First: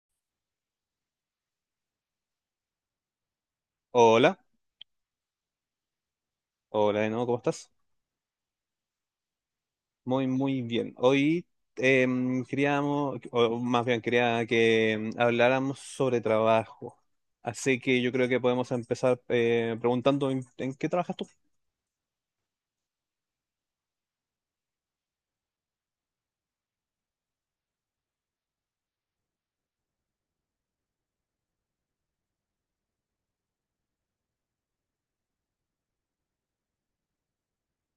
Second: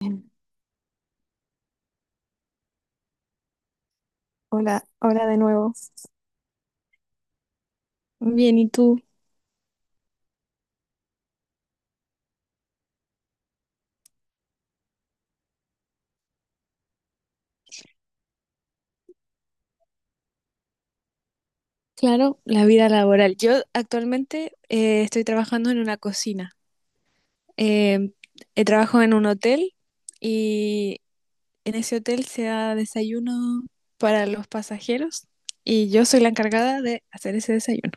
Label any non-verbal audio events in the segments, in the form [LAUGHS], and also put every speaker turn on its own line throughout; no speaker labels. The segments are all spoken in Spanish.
Bien.
Hola,
Hola, hola de nuevo.
hola de nuevo, ¿cómo estás?
Bien, ¿y tú?
Muy, muy bien. Hoy queríamos, o más bien quería que habláramos sobre trabajo. Así que yo creo que podemos empezar preguntando ¿en qué trabajas tú?
Claro, la vida laboral. Yo actualmente estoy trabajando en una cocina. Eh, Trabajo en un hotel y en ese hotel se da desayuno para los pasajeros y yo soy la encargada de hacer ese desayuno.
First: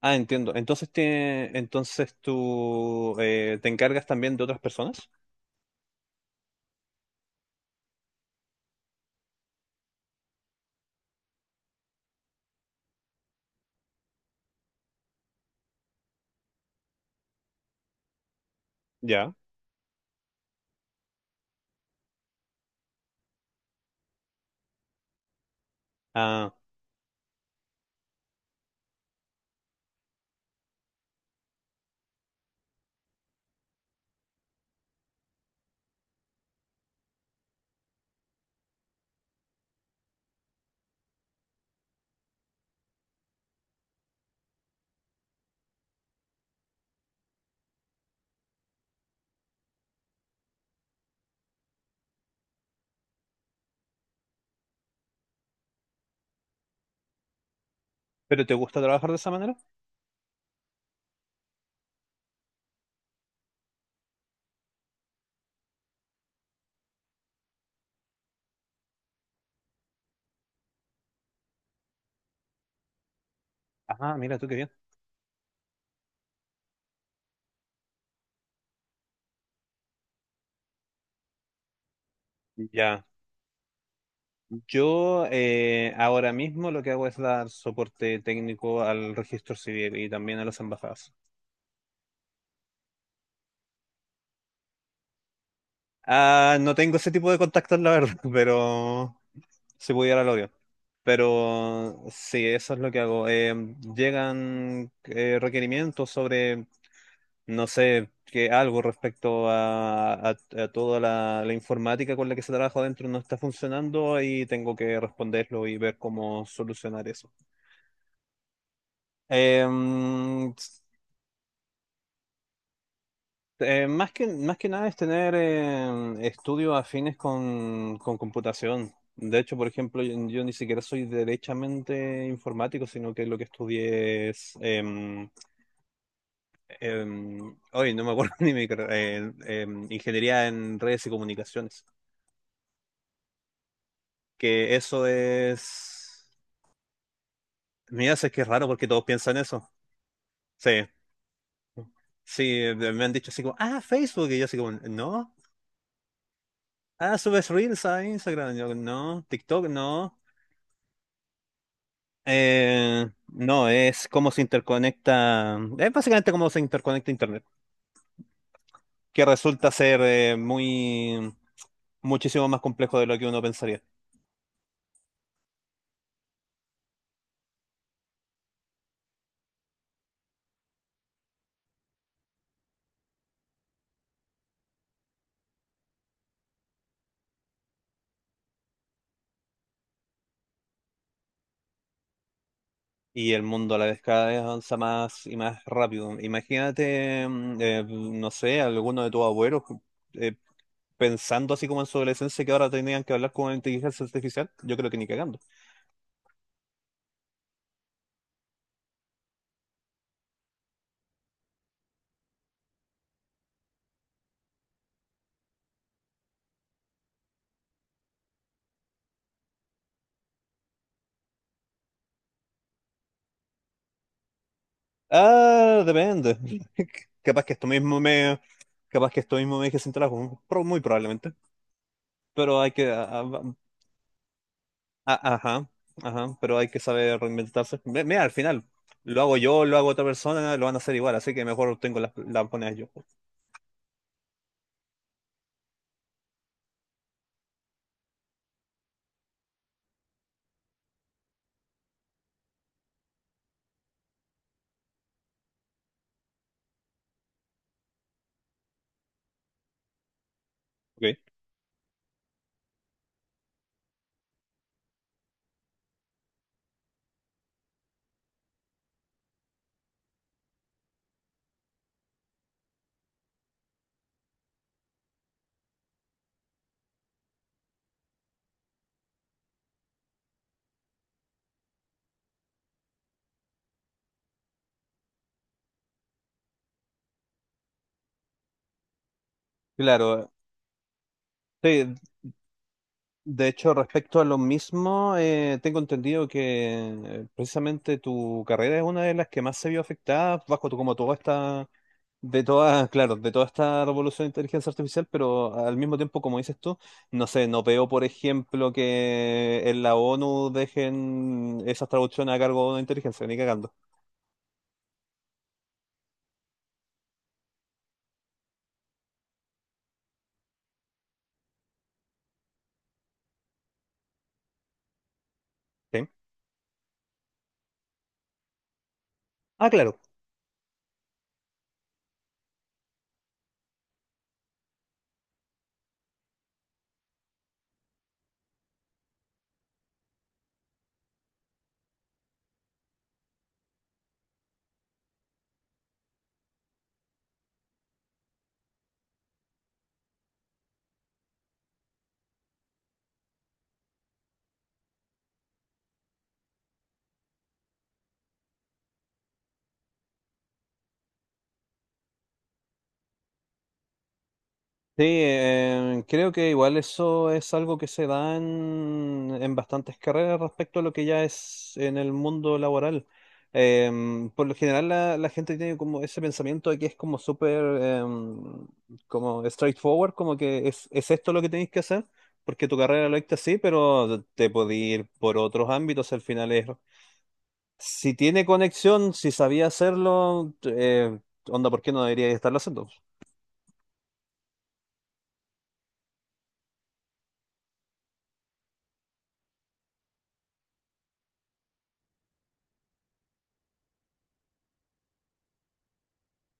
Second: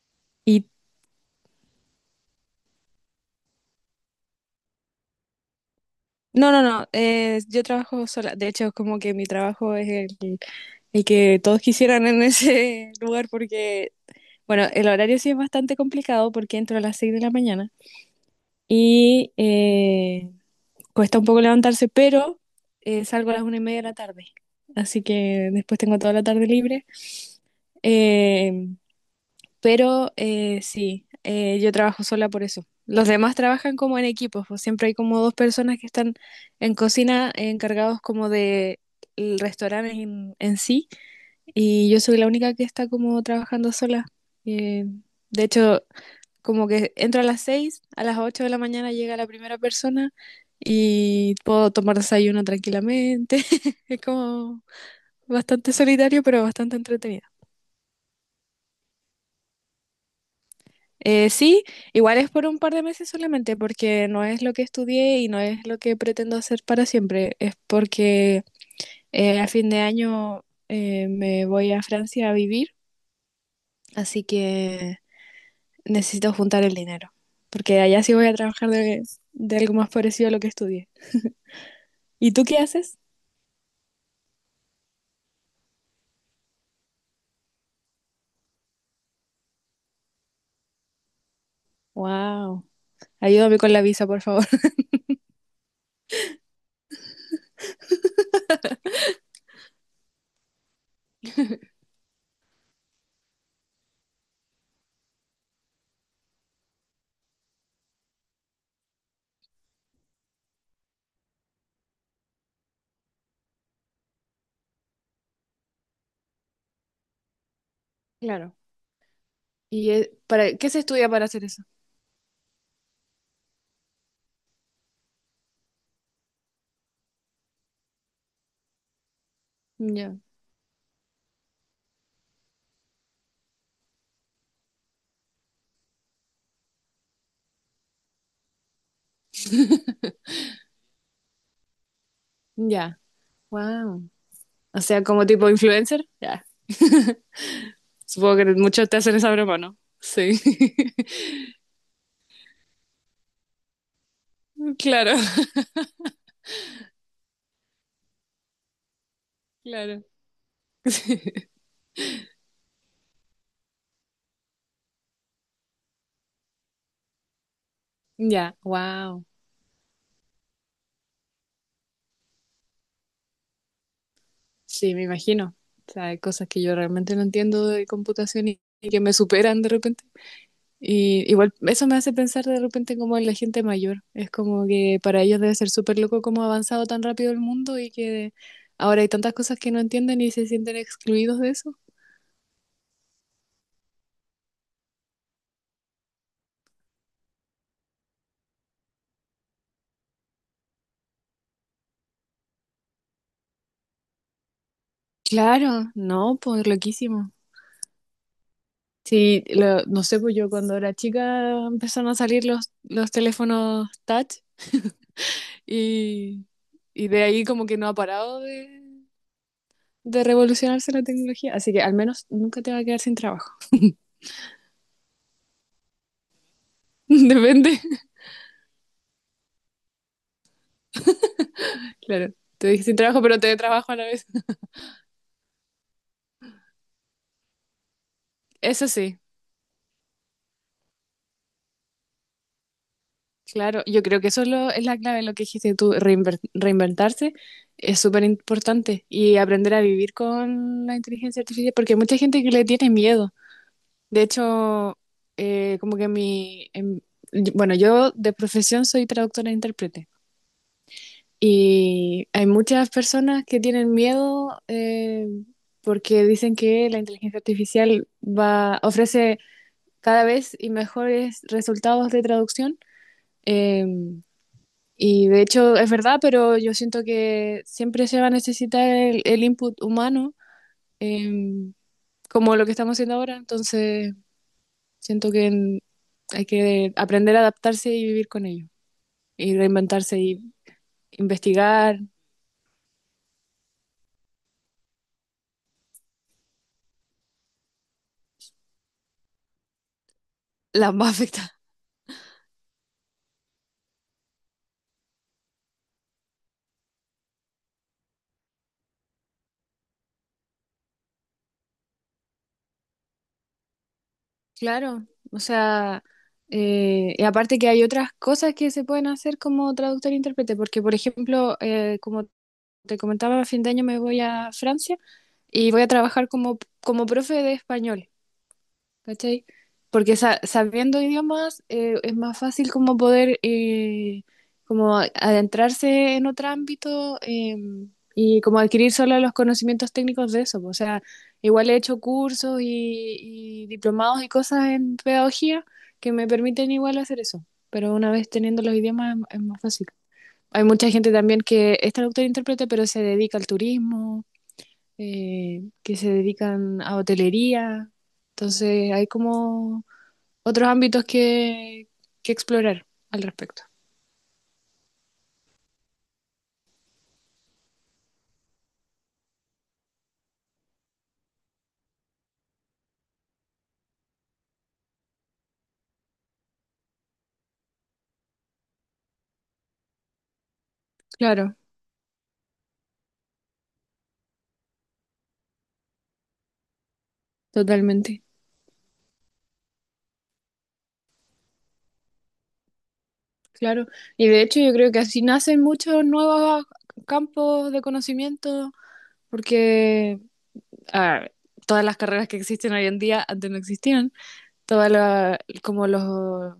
Ah, entiendo.
Y
Entonces, te, entonces tú te encargas también de otras personas.
no, no, no, yo trabajo sola. De hecho, como que mi trabajo es el que todos quisieran en ese [LAUGHS] lugar porque, bueno, el horario sí es bastante complicado porque entro a las 6 de la mañana. Y
Ya.
cuesta un poco levantarse, pero salgo a las 1:30 de la tarde. Así que después tengo toda la tarde
¿Ah,
libre. Eh, pero sí, yo trabajo sola por eso. Los demás trabajan como en equipos, pues siempre hay como dos personas que están en cocina, encargados como de el restaurante en sí, y yo soy la única que está como trabajando sola. Eh, de hecho, como que entro a las 6, a las 8 de la mañana llega la primera persona y puedo tomar desayuno tranquilamente. [LAUGHS] Es como bastante solitario, pero bastante entretenido.
pero te gusta trabajar de esa manera?
Sí, igual es por un par de meses solamente, porque no es lo que estudié y no es lo que pretendo hacer para siempre. Es porque a fin de año me voy a Francia a vivir,
Ah,
así
mira tú qué bien.
que necesito juntar el dinero, porque allá sí voy a trabajar de, algo más parecido a lo que estudié. ¿Y tú qué haces?
Ya, yo ahora mismo lo que hago es dar soporte técnico al registro civil y también a las embajadas.
Wow. Ayúdame con la visa, por favor. [LAUGHS]
Ah, no tengo ese tipo de contactos, la verdad, [LAUGHS] pero si pudiera lo haría. Pero sí, eso es lo que hago. Llegan requerimientos sobre, no sé, que algo respecto a, a toda la informática con la que se trabaja dentro no está funcionando y tengo que responderlo y ver cómo solucionar eso.
Claro.
Eh,
¿Y para qué se estudia para hacer eso?
Más que nada es tener estudios afines con computación. De hecho, por ejemplo, yo,
Ya.
yo ni siquiera soy derechamente informático, sino que lo que estudié es... hoy no me acuerdo [LAUGHS] ni mi carrera, ingeniería en redes y comunicaciones.
Ya. Wow.
Que
O sea,
eso
como tipo influencer.
es...
Ya.
Mira, sé
Supongo
que
que
es raro porque
muchos te
todos
hacen esa
piensan
broma,
eso.
¿no? Sí.
Sí,
[LAUGHS]
sí, me han dicho así como, ah, Facebook, y yo así como,
Claro,
no. Ah, subes Reels a Instagram, yo no. TikTok,
claro.
no. No, es cómo se interconecta, es básicamente cómo se interconecta Internet,
Ya.
que
Wow.
resulta ser muy, muchísimo más complejo de lo que uno pensaría.
Sí, me imagino. O sea, hay cosas que yo realmente no entiendo de computación y que me superan de repente. Y igual eso me hace pensar de repente como en la gente mayor. Es como que para ellos debe ser súper loco cómo ha avanzado tan rápido el mundo y que ahora hay tantas cosas que no entienden y se sienten excluidos de eso.
Y el mundo a la vez cada vez avanza más y más rápido. Imagínate, no sé, alguno de tus abuelos eh, pensando así como en su adolescencia que ahora tenían que hablar con inteligencia artificial. Yo creo que ni cagando.
Claro, no, pues loquísimo. Sí, no sé, pues yo cuando era chica empezaron a salir los teléfonos touch y, y, de ahí como que no ha parado de revolucionarse la tecnología. Así que al menos nunca te va a quedar sin trabajo.
Ah, depende. [LAUGHS]
[LAUGHS]
Capaz que esto
Depende,
mismo me, capaz que esto mismo me deje sin trabajo, muy probablemente.
claro.
Pero
Te
hay
dije
que,
sin trabajo, pero te trabajo a la vez.
ajá, ajá, pero hay que saber reinventarse. Mira, al final,
Eso
lo
sí,
hago yo, lo hago otra persona, lo van a hacer igual, así que mejor tengo las monedas yo.
claro. Yo creo que eso es, es la clave en lo que dijiste tú, reinventarse es súper importante y aprender a vivir con la inteligencia artificial, porque hay mucha gente que le tiene miedo. De hecho, como que bueno, yo de profesión soy traductora e intérprete
Ok.
y hay muchas personas que tienen miedo, porque dicen que la inteligencia artificial ofrece cada vez y mejores resultados de traducción. em, Y de hecho es verdad, pero yo siento que siempre se va a necesitar el, input humano, em, como lo que estamos haciendo ahora. Entonces siento que hay que aprender a adaptarse y vivir con ello. Y reinventarse
Claro,
y
sí.
investigar
De hecho, respecto a lo mismo, tengo entendido que precisamente tu carrera es una de las que más se vio afectada bajo
[LAUGHS]
tu, como
las más
toda
afectadas.
esta, de toda, claro, de toda esta revolución de inteligencia artificial, pero al mismo tiempo, como dices tú, no sé, no veo, por ejemplo, que en la ONU dejen esas traducciones a cargo de una inteligencia, ni cagando.
Claro, o sea, y aparte que hay otras cosas que se pueden hacer como traductor e intérprete, porque por ejemplo, como te comentaba, a fin de año me voy a Francia y voy a
¿Sí?
trabajar como, profe de español. ¿Cachai?
Ah, claro.
Porque sabiendo idiomas, es más fácil como poder, como adentrarse en otro ámbito, y como adquirir solo los conocimientos técnicos de eso. O sea, igual he hecho cursos y, diplomados y cosas en pedagogía que me permiten igual hacer eso. Pero una vez teniendo los idiomas es más fácil. Hay mucha gente también que es traductor e intérprete, pero se dedica al turismo, que se dedican a hotelería. Entonces hay como otros ámbitos que explorar al respecto.
Sí, creo que igual eso es algo que se da en bastantes carreras respecto a lo que ya es en el mundo laboral. Por lo general la, la gente tiene como ese pensamiento de que es como súper como straightforward, como que es esto lo que
Claro,
tenéis que hacer, porque tu carrera lo dicta así, pero te podéis ir por otros ámbitos al final es... Si
totalmente.
tiene conexión, si sabía hacerlo, onda, ¿por qué no debería estarlo haciendo?
Claro. Y de hecho yo creo que así nacen muchos nuevos campos de conocimiento, porque a todas las carreras que existen hoy en día antes no existían. Todas como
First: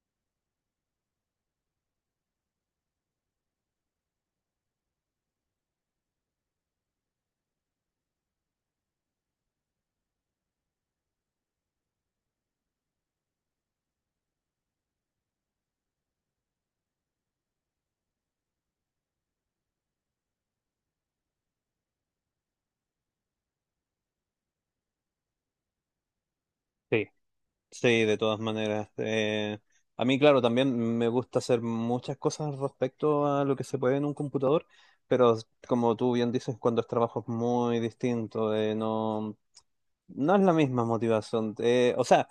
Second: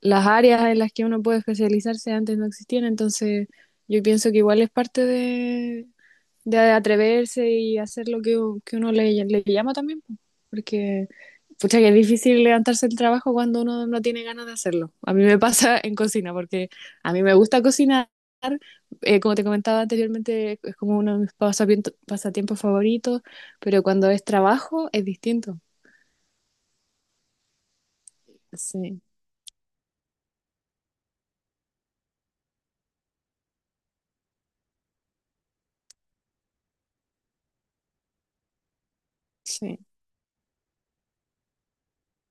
las áreas en las que uno puede especializarse antes no existían. Entonces yo pienso que igual es parte de atreverse y hacer lo que, uno le llama también, po. Porque pucha que es difícil levantarse el trabajo cuando uno no tiene ganas de hacerlo. A mí me pasa [LAUGHS] en cocina, porque a mí me gusta cocinar, como te comentaba anteriormente, es como uno de mis pasatiempos favoritos, pero cuando es trabajo es distinto.
Sí. Sí, de todas maneras.
Sí,
A mí, claro, también me gusta hacer muchas cosas respecto a lo que se puede en un computador, pero como tú bien dices, cuando es trabajo es muy distinto, no,
sí,
no es la misma motivación. O sea,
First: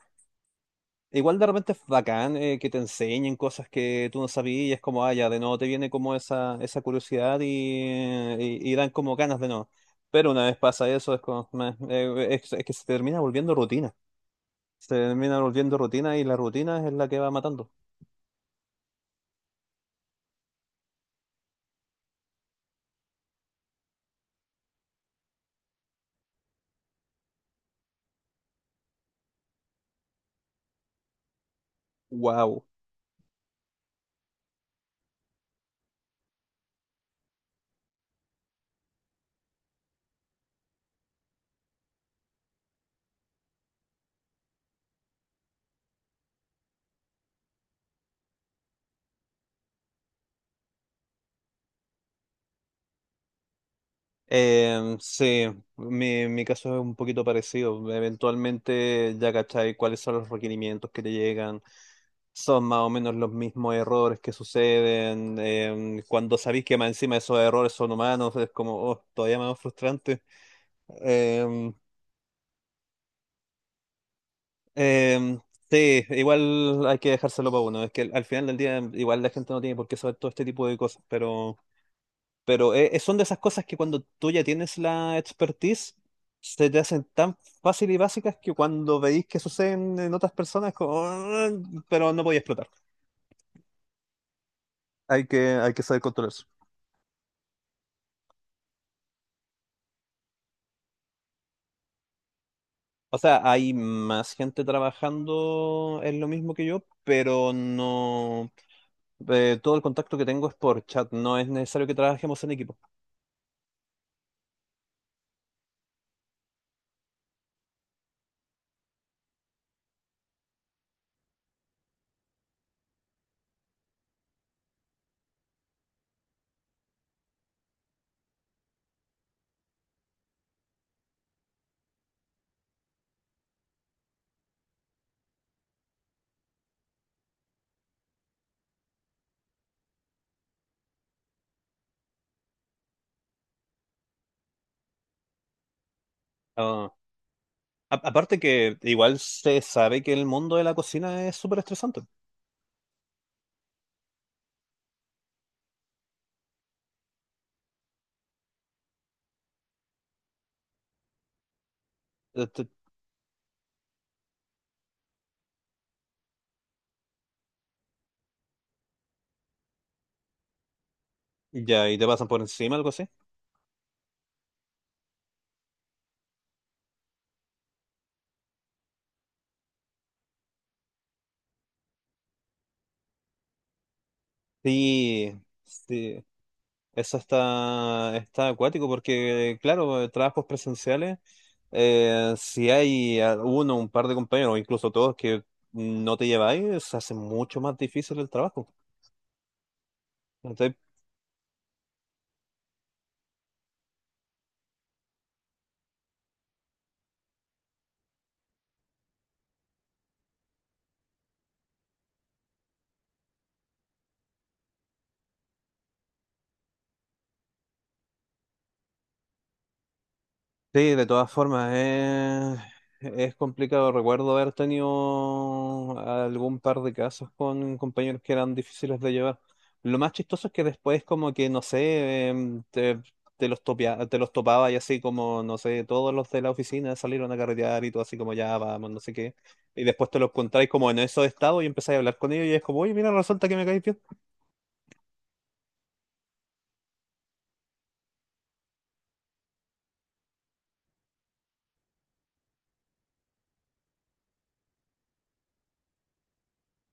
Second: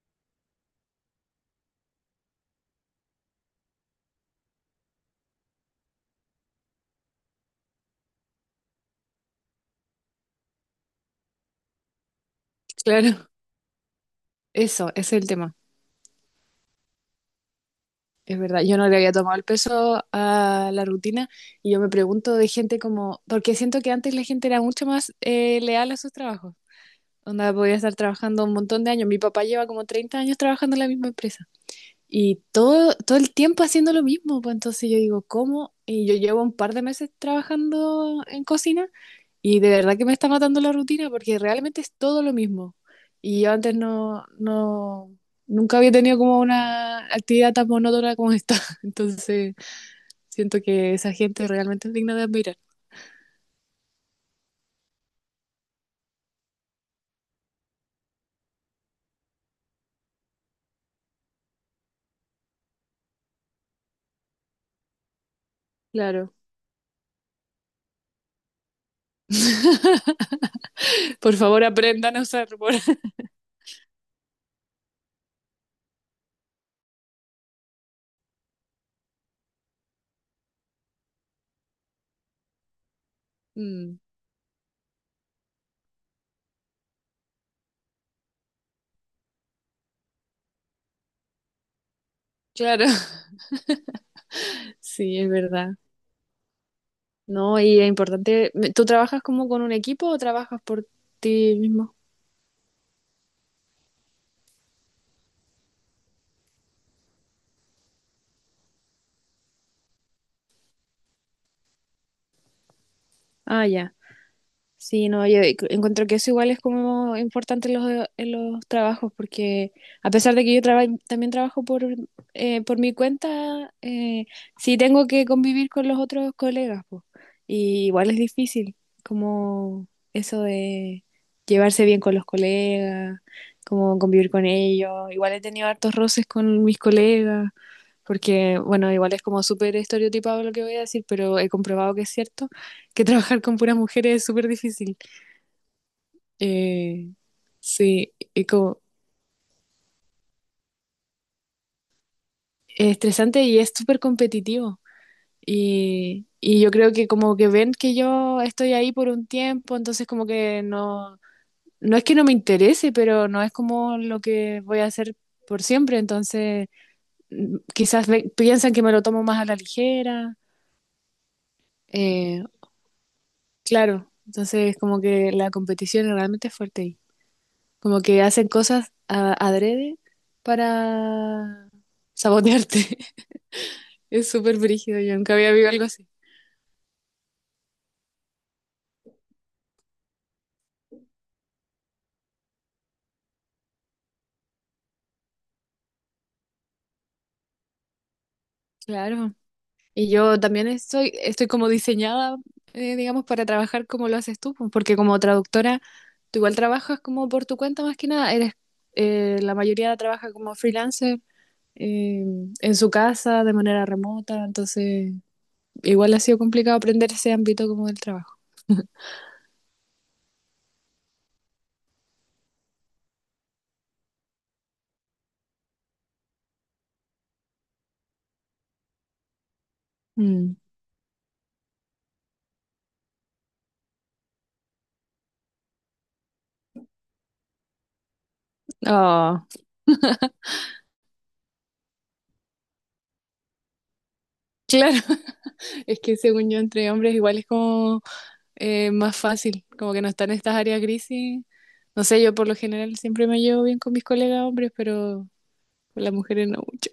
igual de repente es bacán que te enseñen cosas que tú no sabías, y es como, ah, ya, de nuevo te viene como esa curiosidad y, y dan como ganas de no. Pero una vez pasa eso, es como, meh, es que se
claro,
termina
[LAUGHS]
volviendo rutina. Se
ese es el
termina
tema.
volviendo rutina y la rutina es la que va matando.
Es verdad, yo no le había tomado el peso a la rutina y yo me pregunto de gente como, porque siento que antes la gente era mucho más, leal a sus trabajos, donde podía estar trabajando un montón de años. Mi papá lleva como 30 años trabajando en la misma empresa. Y
Wow.
todo, todo el tiempo haciendo lo mismo, pues entonces yo digo, ¿cómo? Y yo llevo un par de meses trabajando en cocina y de verdad que me está matando la rutina porque realmente es todo lo mismo. Y yo antes no, nunca había tenido como una actividad tan monótona como esta. [LAUGHS] Entonces siento que esa gente realmente es digna de admirar.
Sí, mi caso es un poquito parecido. Eventualmente ya cachai cuáles son los requerimientos que te llegan. Son más o menos los mismos errores que suceden.
Claro.
Cuando sabéis que más encima esos errores son humanos, es como, oh, todavía más frustrante.
Por favor,
Em,
aprendan a usar. [LAUGHS]
em, sí, igual hay que dejárselo para uno. Es que al final del día, igual la gente no tiene por qué saber todo este tipo de cosas, pero. Pero son de esas cosas que
Mm,
cuando tú ya tienes la expertise, se te hacen tan fácil y básicas que cuando veis que suceden en otras personas, es como, "Ah", pero no podía explotar.
claro. [LAUGHS] Sí, es
Hay
verdad.
que saber controlar eso.
No, y es importante. ¿Tú trabajas como con un equipo o trabajas por ti mismo?
O sea, hay más gente trabajando en lo mismo que yo, pero no. Todo el contacto que tengo es por chat, no es necesario que trabajemos en equipo.
Ah, ya. Sí, no, yo encuentro que eso igual es como importante en los trabajos, porque a pesar de que yo también trabajo por mi cuenta, sí tengo que convivir con los otros colegas, po. Y igual es difícil, como eso de llevarse bien con los colegas, como convivir con ellos. Igual he tenido hartos roces con mis colegas, porque, bueno, igual es como súper estereotipado lo que voy a decir, pero he comprobado que es cierto, que [LAUGHS] trabajar con puras mujeres es súper difícil.
Ah,
Eh, sí,
aparte
y
que
como,
igual se sabe que el mundo de la cocina es súper estresante.
es estresante y es súper competitivo. Y yo creo que como que ven que yo estoy ahí por un tiempo, entonces como que no, no es que no me
Este,
interese, pero no es como lo que voy a hacer por siempre, entonces quizás piensan que me lo tomo más a la ligera.
Ya, y te pasan por
eh,
encima, algo así.
Claro, entonces como que la competición es realmente fuerte ahí. Como que hacen cosas adrede para sabotearte. [LAUGHS] Es súper brígido, yo
Sí,
nunca había vivido algo así.
sí, eso está, está acuático porque, claro, trabajos presenciales, si hay uno, un par de compañeros, o incluso todos que no te lleváis, se hace mucho más difícil el trabajo.
Claro. Y yo también estoy, como diseñada, digamos, para trabajar como lo haces tú, pues, porque como traductora, tú igual trabajas como por tu cuenta más que nada. La mayoría trabaja como freelancer, eh, en su casa, de manera remota, entonces igual ha sido complicado aprender ese ámbito como del trabajo.
Sí, de todas formas, es complicado. Recuerdo haber tenido algún par de casos con compañeros que eran difíciles de llevar. Lo más chistoso es
Mm.
que después como que, no sé, te los topaba y así como, no sé, todos los de la oficina salieron a carretear y todo así como, ya, vamos, no sé qué.
Oh,
Y después te los encontráis como en esos estados y empezáis a hablar con ellos y es como, oye, mira, resulta que me caes bien.
claro, [LAUGHS] es que según yo entre hombres igual es como, más fácil, como que no están estas áreas grises. No sé, yo por lo general siempre me llevo bien con mis colegas hombres, pero con las mujeres no mucho.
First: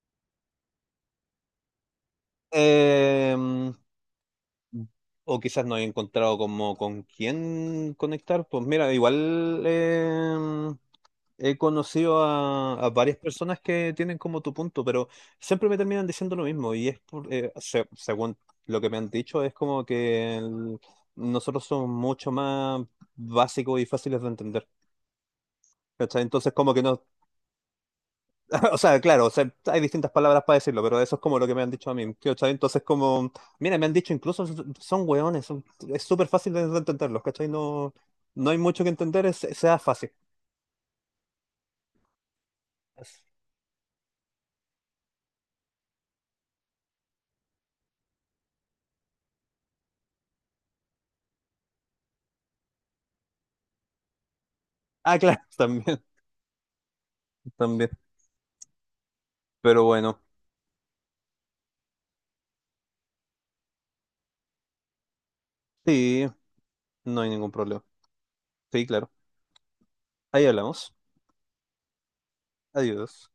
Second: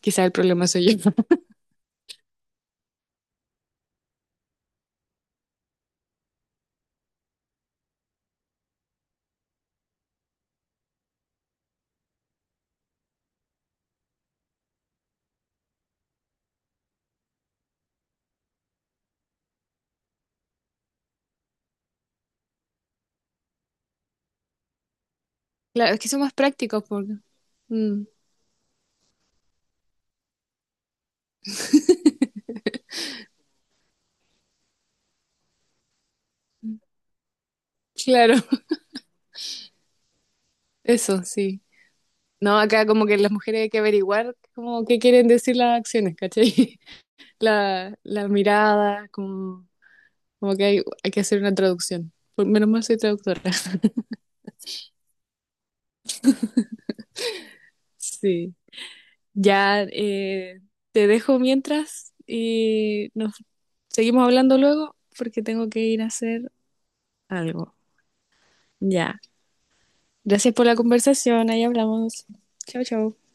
Quizás el problema soy yo. [LAUGHS]
Em, O quizás no he encontrado como con quién conectar. Pues mira, igual he conocido a varias personas que tienen como tu punto, pero siempre me terminan diciendo lo mismo. Y es por, según lo que me han dicho, es como que nosotros somos mucho más básicos y fáciles de entender.
Claro, es que son
¿Cachai?
más
Entonces como que
prácticos
nos
porque... Mm,
[LAUGHS] O sea, claro, o sea, hay distintas palabras para decirlo, pero eso es como lo que me han dicho a mí. ¿Cachai? Entonces, como, mira, me han dicho incluso son son hueones, es súper fácil de entenderlos, ¿cachai? No,
claro,
no hay
[LAUGHS]
mucho que entender, es, sea fácil.
eso sí. No, acá como que las mujeres hay que averiguar como qué quieren decir las acciones, ¿cachai? [LAUGHS] La mirada, como, que hay que hacer una traducción. Menos mal soy traductora. [LAUGHS]
Ah, claro, [LAUGHS] también, también.
Sí. Ya,
Pero bueno,
te dejo mientras y nos seguimos hablando luego porque tengo que ir a
sí,
hacer
no hay ningún
algo.
problema. Sí, claro.
Ya.
Ahí
Gracias por la
hablamos.
conversación. Ahí hablamos. Chao, chao.
Adiós.